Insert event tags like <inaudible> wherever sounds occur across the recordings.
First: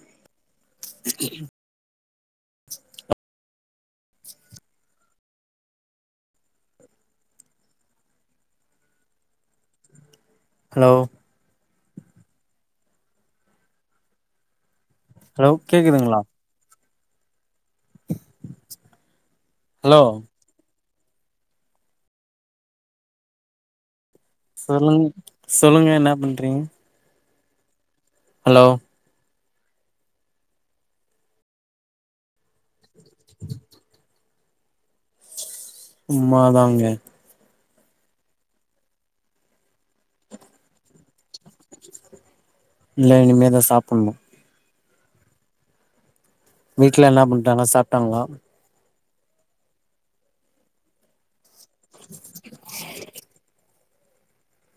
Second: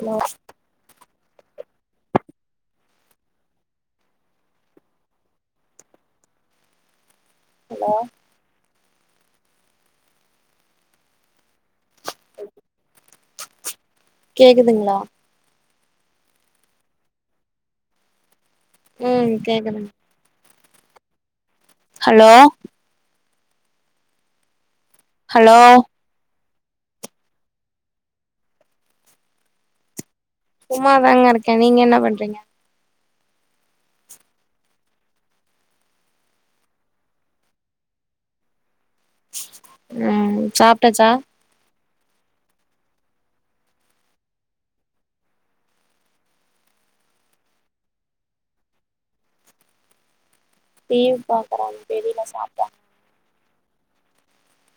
hello <unintelligible> hello hello கேக்குதுங்ளா hello கேக்குதுங்ளா ம் கேக்குது ஹலோ ஹலோ சொல்லுங் ஹலோ சொல்லுங்க என்ன பண்றீங்க ஹலோ சும்மா தாங்க இருக்க நீங்க என்ன பண்றீங்க சும்மா தாங்க ம் சாப்டாச்சா இல்ல இனிமே தா சாப்புன்னு வீட்ல என்ன பண்றாங்க சாப்ட்டாங்ளா டீவி பாக்கறாங்க தெரில சாப்டாங்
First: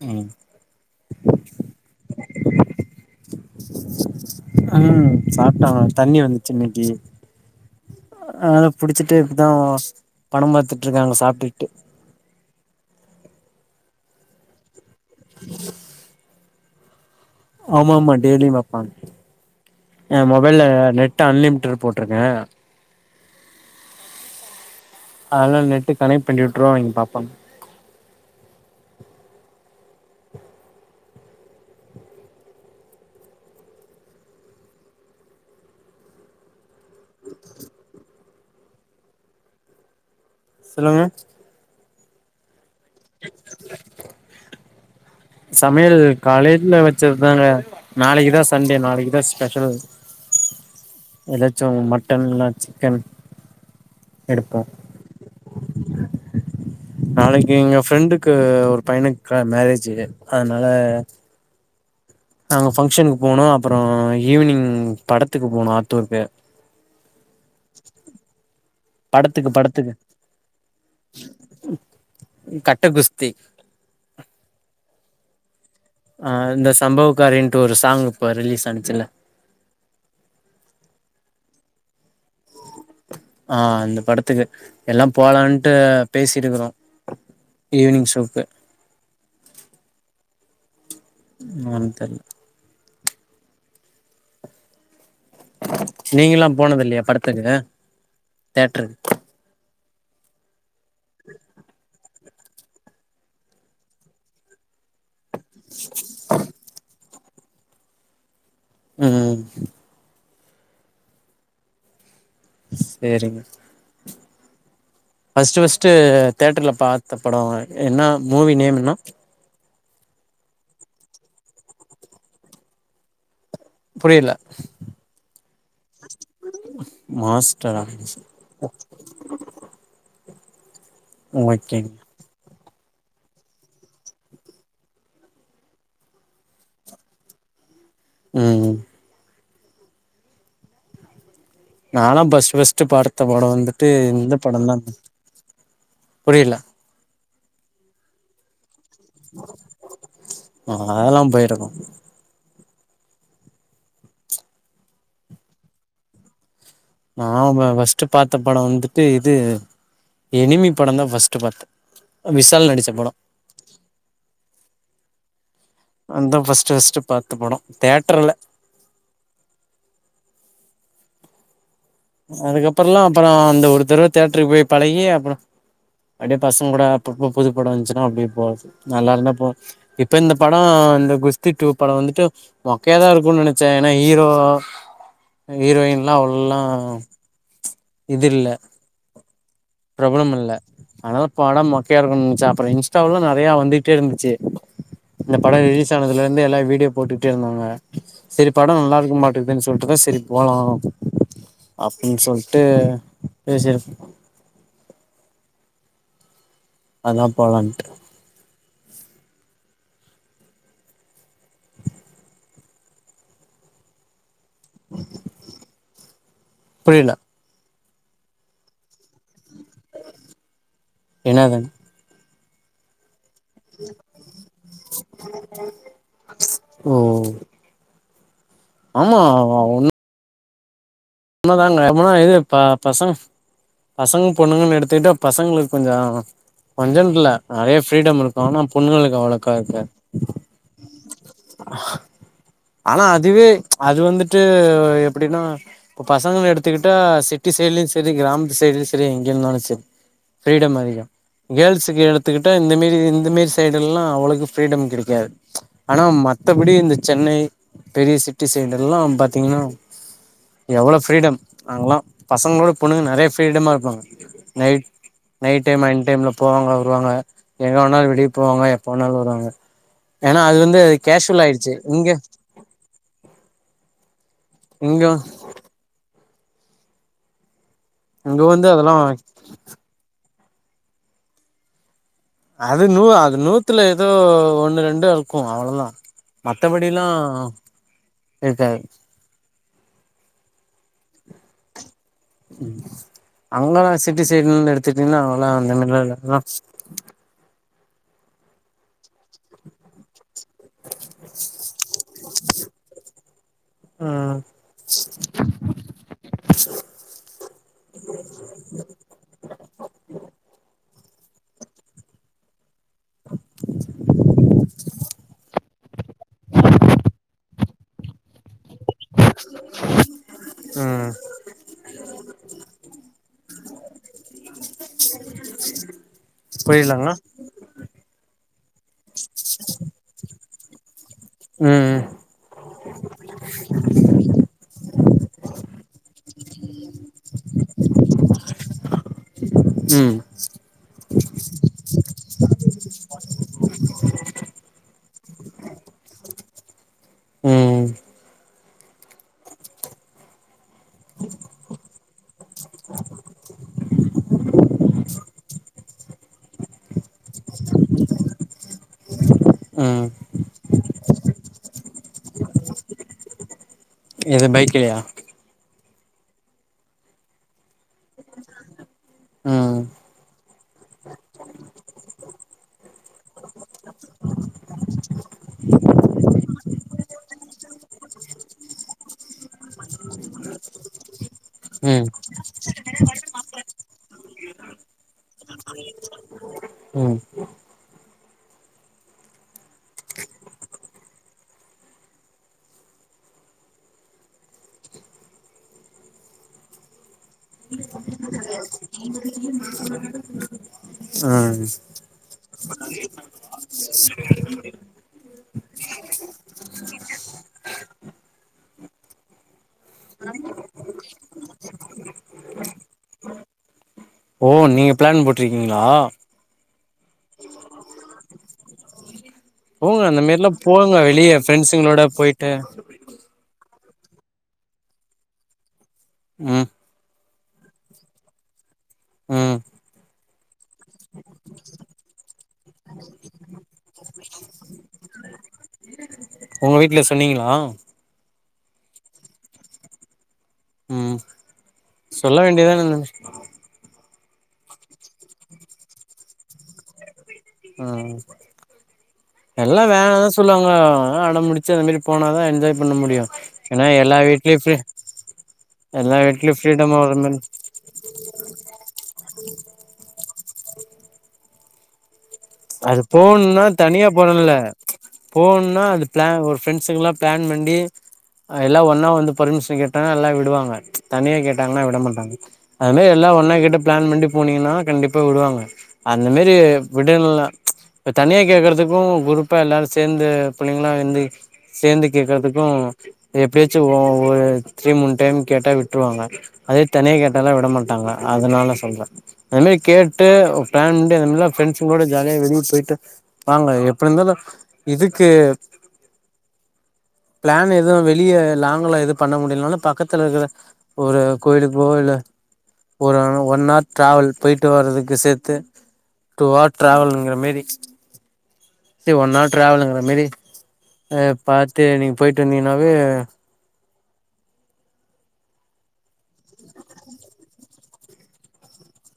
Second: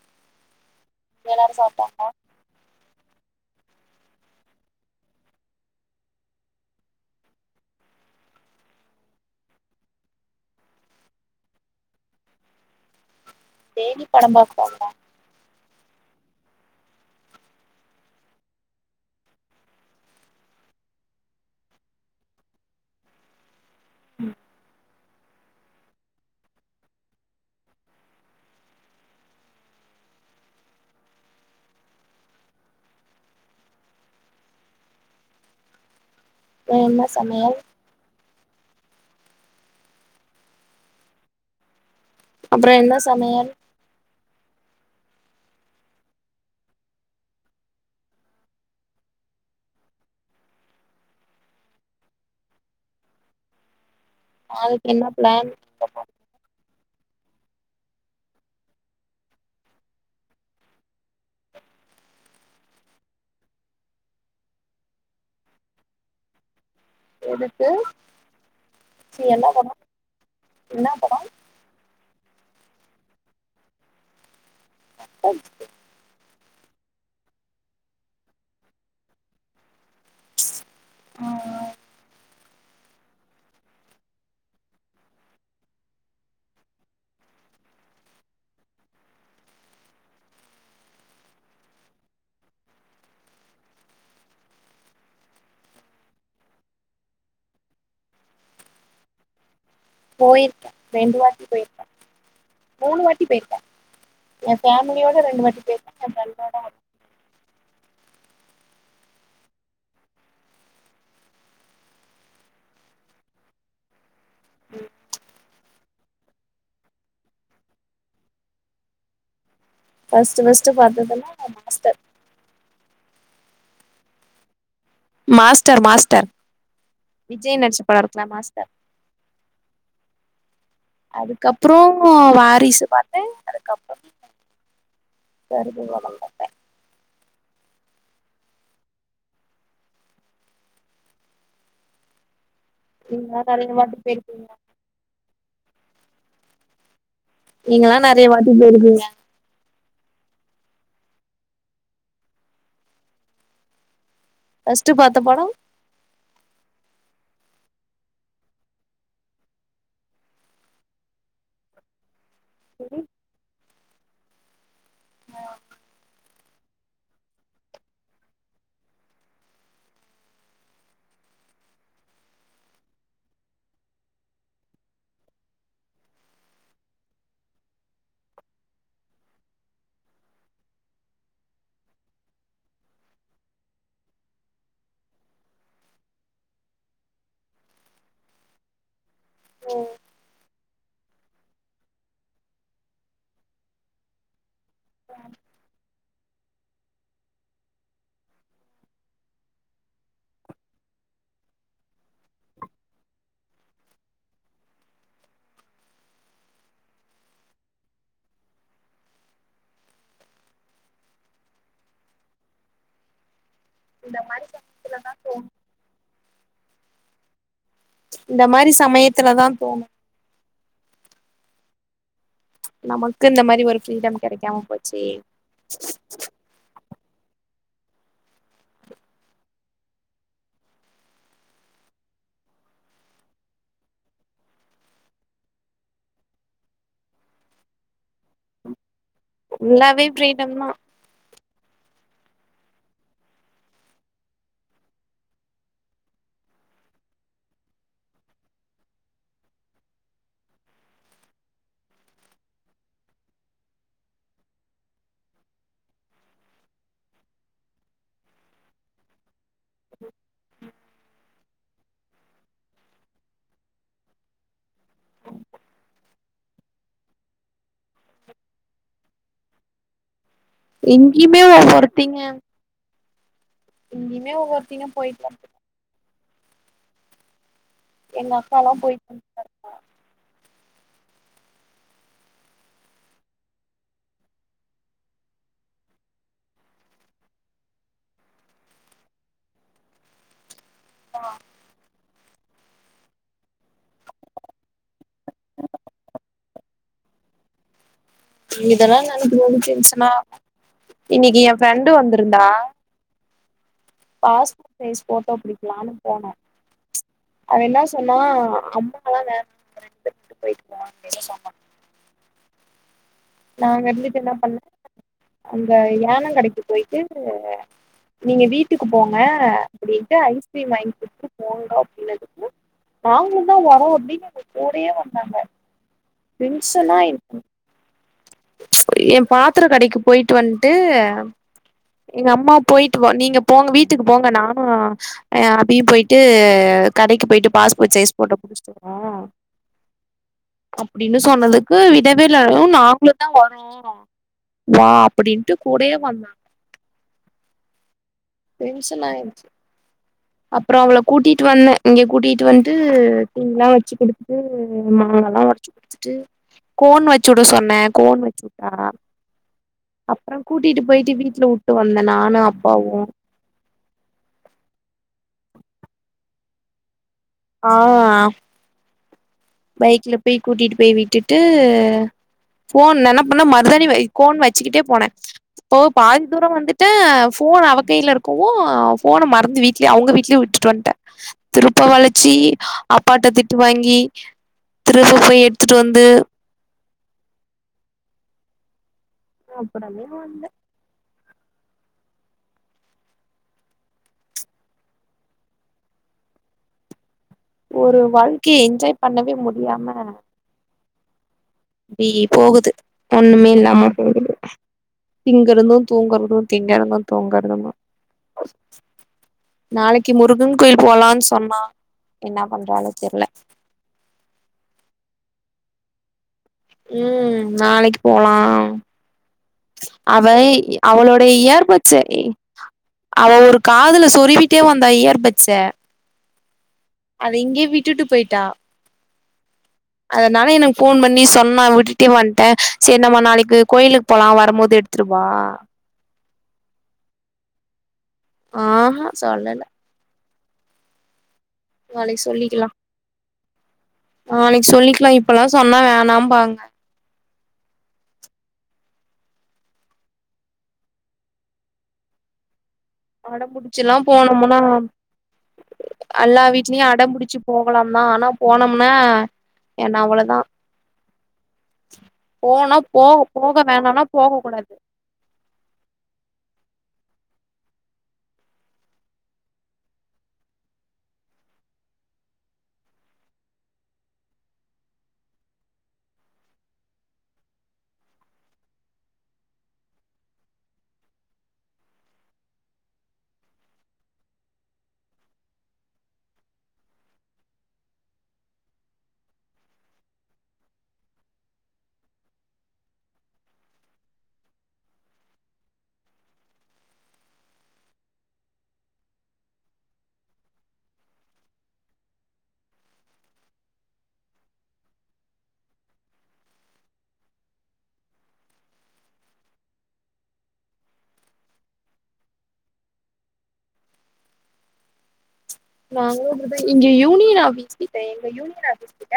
ம் அங்க எல்லாரு சாப்டாங்லா ம் சாப்ட்டாங்க தண்ணி வந்துச்சி இன்னைக்கி அ புடிச்சிட்டு இப்ப தா படம் பாத்துட்டுருக்காங்க சாப்ட்டுட்டு டெய்லி படம் பாப்பாங்ளா ஆமா ஆமா டெய்லியூ பாப்பாங் என் மொபைல நெட்டு் அன்லிமிடட் போட்ருக்க ம் அதெல்லா நெட்டு கனெக்ட் பண்ணி விட்ருவோ அவுங்க பாப்பாங்க ஏன் என்ன சமயல் சொல்லுங்க அப்புறோ என்ன சமயல் சமையல் காலைல்ல வச்சதுதான நாளைக்கு தா சண்டே நாளைக்கு தா ஸ்பெஷல் எதாச்சூ மட்டன் இல்னா சிக்கன் எடுப்போ நாளக்கி என்ன பிளான் நாளைக்கு எங்க ஃப்ரெண்டுக்கு ஒரு பையனுக்கு க மேரேஜி அதனால நாங்க ஃபங்க்ஷனுக்கு போனோ அப்புறோ ஈவினிங் படத்துக்கு போனோ ஆத்தூருக்கு எடுத்து படத்துக்கு படத்துக்கு என்ன படம் ம் கட்ட குஸ்தி ம் ஆ இந்த சம்பவகாரின்ட்டு ஒரு சாங் இப்ப ரிலீஸ் ஆனுச்சுல ஆ ஆ ஆ இந்த படத்துக்கு எல்லா போலான்ட்டு பேசிட்டு இருக்கறோ ஈவ்னிங் ஷோக்கு இன்னொன்னு தெர்ல நீங்கள்லா போனது இல்லயா படத்துக்கு தேட்டருக் போயிருக்கே ரெண்டு வாட்டி போயிருக்க மூணு வாட்டி போயிருக்கே என் ஃபேமிலியோட ரெண்டு வாட்டி போய்ருக்க நல்லதா இருக்கு ம் ம் சேரி ம் ஃபர்ஸ்ட்டு ஃபர்ஸ்ட்டு தேட்டர்ல பாத்த பட என்ன மூவி நேம் என்னா ஃபர்ஸ்ட்டு ஃபர்ஸ்ட்டு பாத்ததுனா மாஸ்டர் புரியல மாஸ்டர் மாஸ்டர் விஜய் நடிச்ச மாஸ்டரா படத்துல மாஸ்டர் அதுக்கப்புறோ ஓகேங்க வாரிசு பா த்து அதுக்கப்புறோ பெரி புள்ளைங்களோட <inaudible> ம் ம் நால்லா ஃபர்ஸ்ட்டு ஃபர்ஸ்ட்டு பார்த்த நீங்கல்லா படம் நெறைய வந்துட்டு வாட்டி போயிருப்பீங்க இந்த படந்தா புரியல நீங்கெல்லா நெறயா வாட்டி போயிருக்குங்க நாங்க அதெல்லா போய்ருக்கோ ஃபர்ஸ்ட்டு பாத்த பட நா வ ஃபர்ஸ்ட்டு பார்த்த படம் வந்துட்டு இது எனிமி படம் தா ஃபர்ஸ்ட்டு பாத்தே விசால் நடிச்ச இந்த படம் அ அந்தா ஃபர்ஸ்ட்டு ஃபஸ்ர்ட்டு பாத்த படோ தேட்டர்ல அதுக்கப்புறல்லா அப்புறோ அந்த ஒரு தடவ தேட்டருக்கு போய் பழகி அப்புறோ அப்பிடியே பசங்க கூட அப்பப்ப புது படோ வந்துச்சுன்னா அப்படிே போறத்து நல்லா இருந்தா போவே இப்ப இந்த படோ இந்த குஸ்தி டூ படம் வந்துட்டு மொக்கையாதா இருக்குன் நெனச்ச ஏனா ஹீரோ அ ஹீரோயின் லா அவ்ள்லா இது இல்ல ம் ப்ரபலம் இல்ல ஆனால படம் மொக்கையா இருக்குன் நென்ச்சா அப்புற இன்ஸ்டாவுலல்லா நெறைய வந்துட்டே இருந்துச்சி இந்த படம் ரிலீஸ் ஆனதுல இருந்தே எல்லா வீடியோ போட்டுட்டே இருந்தாங்க செரி படம் நல்லா இருக்கு மாட்டுக்தேன் சொல்ட்டுதா செரி போலாம் அப்டின் சொல்ட்டு பேசிருப் அதா போலான்ட்டு இந்த மாரி சமயத்துல தா தோனு புரியில இந்த மாரி சமயத்துல தா தோணு என்னாதுங் நமக்கு இந்த மாரி ஒரு ஃப்ரீடம் கெடக்காம போச்சே ஓ ஆமா அ ஒண் எமகாரங்க எ முன்னாடி இது ஆ ிஇதா இப் ஆ பசங்இ இது ப பசங்க பசங்க பொண்ணுங்கன்னு எடுத்துகிட்டா பசங்களுக் கொஞ்ச அ கொஞ்சன் ட்டல்ல நெறைய ஃப்ரீடம் இருக் ஆனா பொண்ணுங்களுக்கு அவ்ளோக்கா இருக்கா ஃபுல்லாவே ஃப்ரீடம் தா ஆனா அதுவே அது வந்துட்டு எப்பிடின்னா இப்ப பசங்கன் எடுத்துக்கிட்டா சிட்டி சைட்லயு செரி கிராமத்து சைட்லயு செரி எங்கிருந்தாலு செரி ஃப்ரீடம் அதிகோ கேர்ள்ஸுக்கு எடுத்துக்கிட்டா இந்த மேரி இந்த மேரி சைடெல்லா அவ்ளோக்கு ஃப்ரீடம் கெடைக்காது ஆனா மத்தபடி இந்த சென்னை பெரிய சிட்டி சைடெல்லா பாத்தீங்கனா எவ்ளோ ஃப்ரீடம் நாங்கலா பசங்களோட பொண்ணுங்க நெறைய ஃப்ரீடமா இருப்பாங்க நைட் நைட் டைம் அன் டைம்ல போவாங்க வருவாங்க எங்க வேணாலு வெளியப் போவாங்க எப்போ வேணாலு வருவாங்க ஏனா அது வந்து எங்கேயுமே கேஷ்வல் ஆயிடுச்சி இங்க இங்கேயுமே ஒவ்வொருத்திங்க இங்க போய்ட்டு தா எங்க இங்க வந்து அக்கால்லா அதெல்லா போயிட்ருந்தா அது நூ அது நூத்துல ஏதோ ஒண்ணு ரெண்டு இருக்கு அவ்ளோதா மத்தபடில்லா இருக்காது ஆ அவங்கெல்லா சிட்டி சைட்ல இருந்து எடுத்துட்டீங்கன்னா அவ்ளதா லிமிட் எல்லா <unintelligible> இதெல்லா நா <unintelligible> துச்சுன்னா இன்னக்கி எ ஃப்ரெண்டு வந்திருந்தா ம் பாஸ்போர்ட் சைஸ் ஃபோட்டோ பிடிக்கலான்னு போனோ அவே என்ன சொன்னா அம்மால்லா வேண்டா ரெண்டு பேரு மட்டு போயிட்டு வரலான் அப்டின்னு சொன்னா நாங்க இந்துட்டு என்ன பண்ணோ அந்த ஏனங் கடைக்கு போயிட்டு நீங்க வீட்டுக்கு போங்க அப்பிடின்ட்டு ஐஸ்கிரீம் வாங்கிக் ம் குடுத்துட்டு போங்க அப்பிடின்னதுக்கு நாங்களு தா வரோ அப்பிடின்னு எங்க கூடயே வந்தாங்க திங்ஸ்ல்லா புரியலங்க எ பாத்திரக் கடைக்கு போயிட்டு வந்துட்டு ம் எங்க அம்மா போயிட்டு வ நீங்க போங்க வீட்டுக்கு போங்க நானு எ அபியு போயிட்டு கடைக்கு போயிட்டு பாஸ்போர்ட் சைஸ் ஃபோட்டோ புடிச்சுட் ஆ ம் அப்பிடின்னு சொன்னதுக்கு விடவே இல்லே ம் நாங்களு தா வரோ வா அப்பிடின்ட்டு கூடயே வந்தாங்க ம் டென்ஷனாயிருச்சு அப்றோ அவளக் கூட்டிட்டு வந்தே இங்க கூட்டிட்டு வந்துட்டு தீனி எல்லாம் வச்சு குடுத்துட்டு மாங்கால்லா வச்சு ட்டு கோன் வச்சு உட சொன்னே கோன் வச்சு உட்டாளா ம் அப்றோ கூட்டிட்டு போயிட்டு வீட்ல விட்டு வந்தே நானு அப்பாவு எது பைக்லியா ஆமா ம் பைக்ல போய் கூட்டிட்டு போய் விட்டுட்டு போன் நா என்ன பண்ண மருதானி கோன் வச்சுிட்டே போனே இப்போ பாதி தூரோ வந்துட்ட போன் அவ கையில இருக்கவு போன மறந்து வீட்லயே அவங்க வீட்லயே விட்டுட்டு வந்துட்டே திருப்ப ம் வளைச்சி அப்பாட்ட திட்டு வாங்கி திருப்ப போய் எடுத்துட்டு வந்து ம் அப்றோ நீ வந்த ஒரு வாழ்க்கைய என்ஜாய் பண்ணவே முடியாம சாரி ஸ் அப்டியே போகுது ஒண்ணுமே இல்லாம போகுது திங்கறதும் தூங்கறதும் திங்கறதும் தூங்கறதமா நாளைக்கு முருகன் கோயில் போலான் சொன்னா என்ன பண்றாலோ தெரில ஓ நீங்க பிளான் போட்டிருக்கீங்களா ம் நாளைக்கு போலா போங்க அந்த அவ மாரிலா போங்க அவளோடைய வெளிய இயர்பட்ஸை ஃப்ரெண்ட்ஸுங்களோட போயிட்டு அவ ஒரு காதுல சொறிவிட்டே வந்தா இயர்பட்ஸ ம் அத இங்கே விட்டுட்டு போயிட்டா ம் அதனால எனக்கு போன் பண்ணி சொன்னா விட்டுட்டே வன்ட்டே சரி நம்ம நாளைக்கு கோயிலுக் போலா வரும்போது எடுத்துட்டுவா உங்க வீட்ல சொன்னீங்களா ஆ ஆ சொல்லல ம் நாளைக்கு சொல்ல சொல்லிக்கலா வேண்டியதான நாளைக்கு சொல்லிக்கலா இப்பல்லாம் சொன்னா வேணாம் பாங்க ஆ எல்லாம் வேண தான் சொல்லுவாங்க அதலாம் அடம் புடிச்சு அந்த மேரி போனாதான் என்ஜாய் பண்ண முடியும் ஏன்னா அடம்புடிச்சுல்லா எல்லா போனோம்னா வீட்லயும் பி எல்லா வீட்லயும் பிரீடம் வர மேர் போலாமா ஆனா போனோம்னா என்ன அவ்ளோ தான் போனா அது போக போக வேணனா போக கூடாது போகணும்னா அது பிள ஒரு ஃப்ரெண்ட்ஸுக்குல்ல பிளான் பண்ணி எல்லாம் ஒன்னா வந்து பர்மிஷன் கேட்டா எல்லாம் விடுவாங்க தனியா கேட்டாங்கன்னா விட மாட்டாங்க அது மேரி எல்லாம் ஒன்னா கிட்ட பிளான் பண்ணி போனீங்கன்னா கண்டிப்பா விடுவாங்க அந்த மேரி விடலனா இப்ப தனியா கேக்குறதுக்கும் குரூப்பா எல்லாரும் சேர்ந்து பிள்ளைங்களாம் இருந்து சேர்ந்து கேக்குறதுக்கும் எப்டியாச்சும் ஒ ஒரு த்ரீ மூணு டைம் கேட்டா விட்டுருவாங்க அதே தனிய கேட்டாலாம் விட மாட்டாங்க அதனால சொல்ற அந்த மேரி கேட்டு பிளான்ட் பண்டு இதமேர் பிரண்ட்ஸ் கூட ஜா லியா வெளிய போயிட்டு வாங்க எப்டி இருந்தாலும் இதுக்கு பிளான் எதுவும் வெளியே லாங்க்லாம் எது பண்ண முடியலனால பக்கத்துல இருக்கிற ஒரு கோயிலுக்கோ இல்ல ஒரு ஒன் ஹார் ட்ராவல் போய்ட்டட்டு வர்துக்கு சேர்த்து டூ ஹார் ட்ராவல்ங்கிற மேரி சரி ஒன் ஹார் ட்ராவலுங்கிற மேரி பார்த்து நீங்கள் போய்ட்டு வந்தீங்கனாவே நாங்களும் அப்டி தான் இங்க யூனியன் ஆபீஸ் கிட்ட எங்க யூனியன் ஆபீஸ் கிட்ட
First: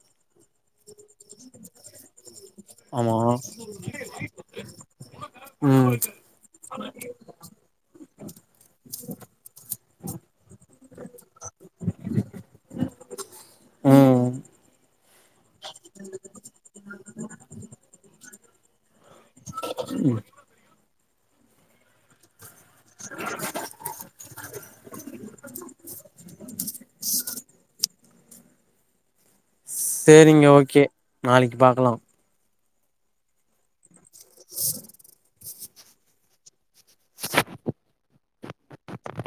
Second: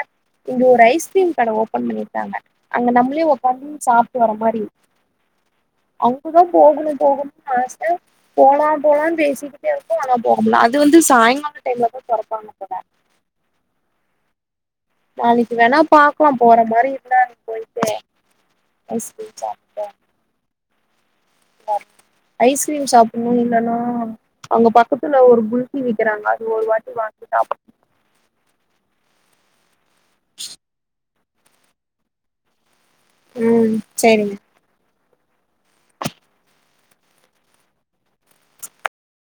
இங்க ஒரு ஐஸ்கிரீம் கட ஓப்பன் பண்ணிருக்காங்க அங்க ஆமா நம்மளே உக்காந்து சாப்ட்டு வர மாரி ம் அவ் உனக்குதான் போகணும் போகணும்ன்னு ஆச போலாம் போலாம்னு பேசிக்கிட்டே இருக்கோம் ஆனா போகமுல்ல அது வந்து சாய்ங்காலம் டைம்லதான் தொரப்பாங்க போல ம் நாளக்கு வேணா பாக்கலாம் போற மாரி இருந்தா அங்க போயிட்டு ஐஸ்கிரீம் சாப்ட்டு ஐஸ்கிரீம் சாப்புன்ணும் இல்லன்னா அவுங்க பக்கத்துல ஒரு குல்பி விக்கிறாங்க அது ஒரு வாட்டி வாங்கி சாப்புன்னும் சேரிங்க ஓகே நாளிக்கி பாக்கலாம் ம் சேரிங்க <inaudible> <inaudible>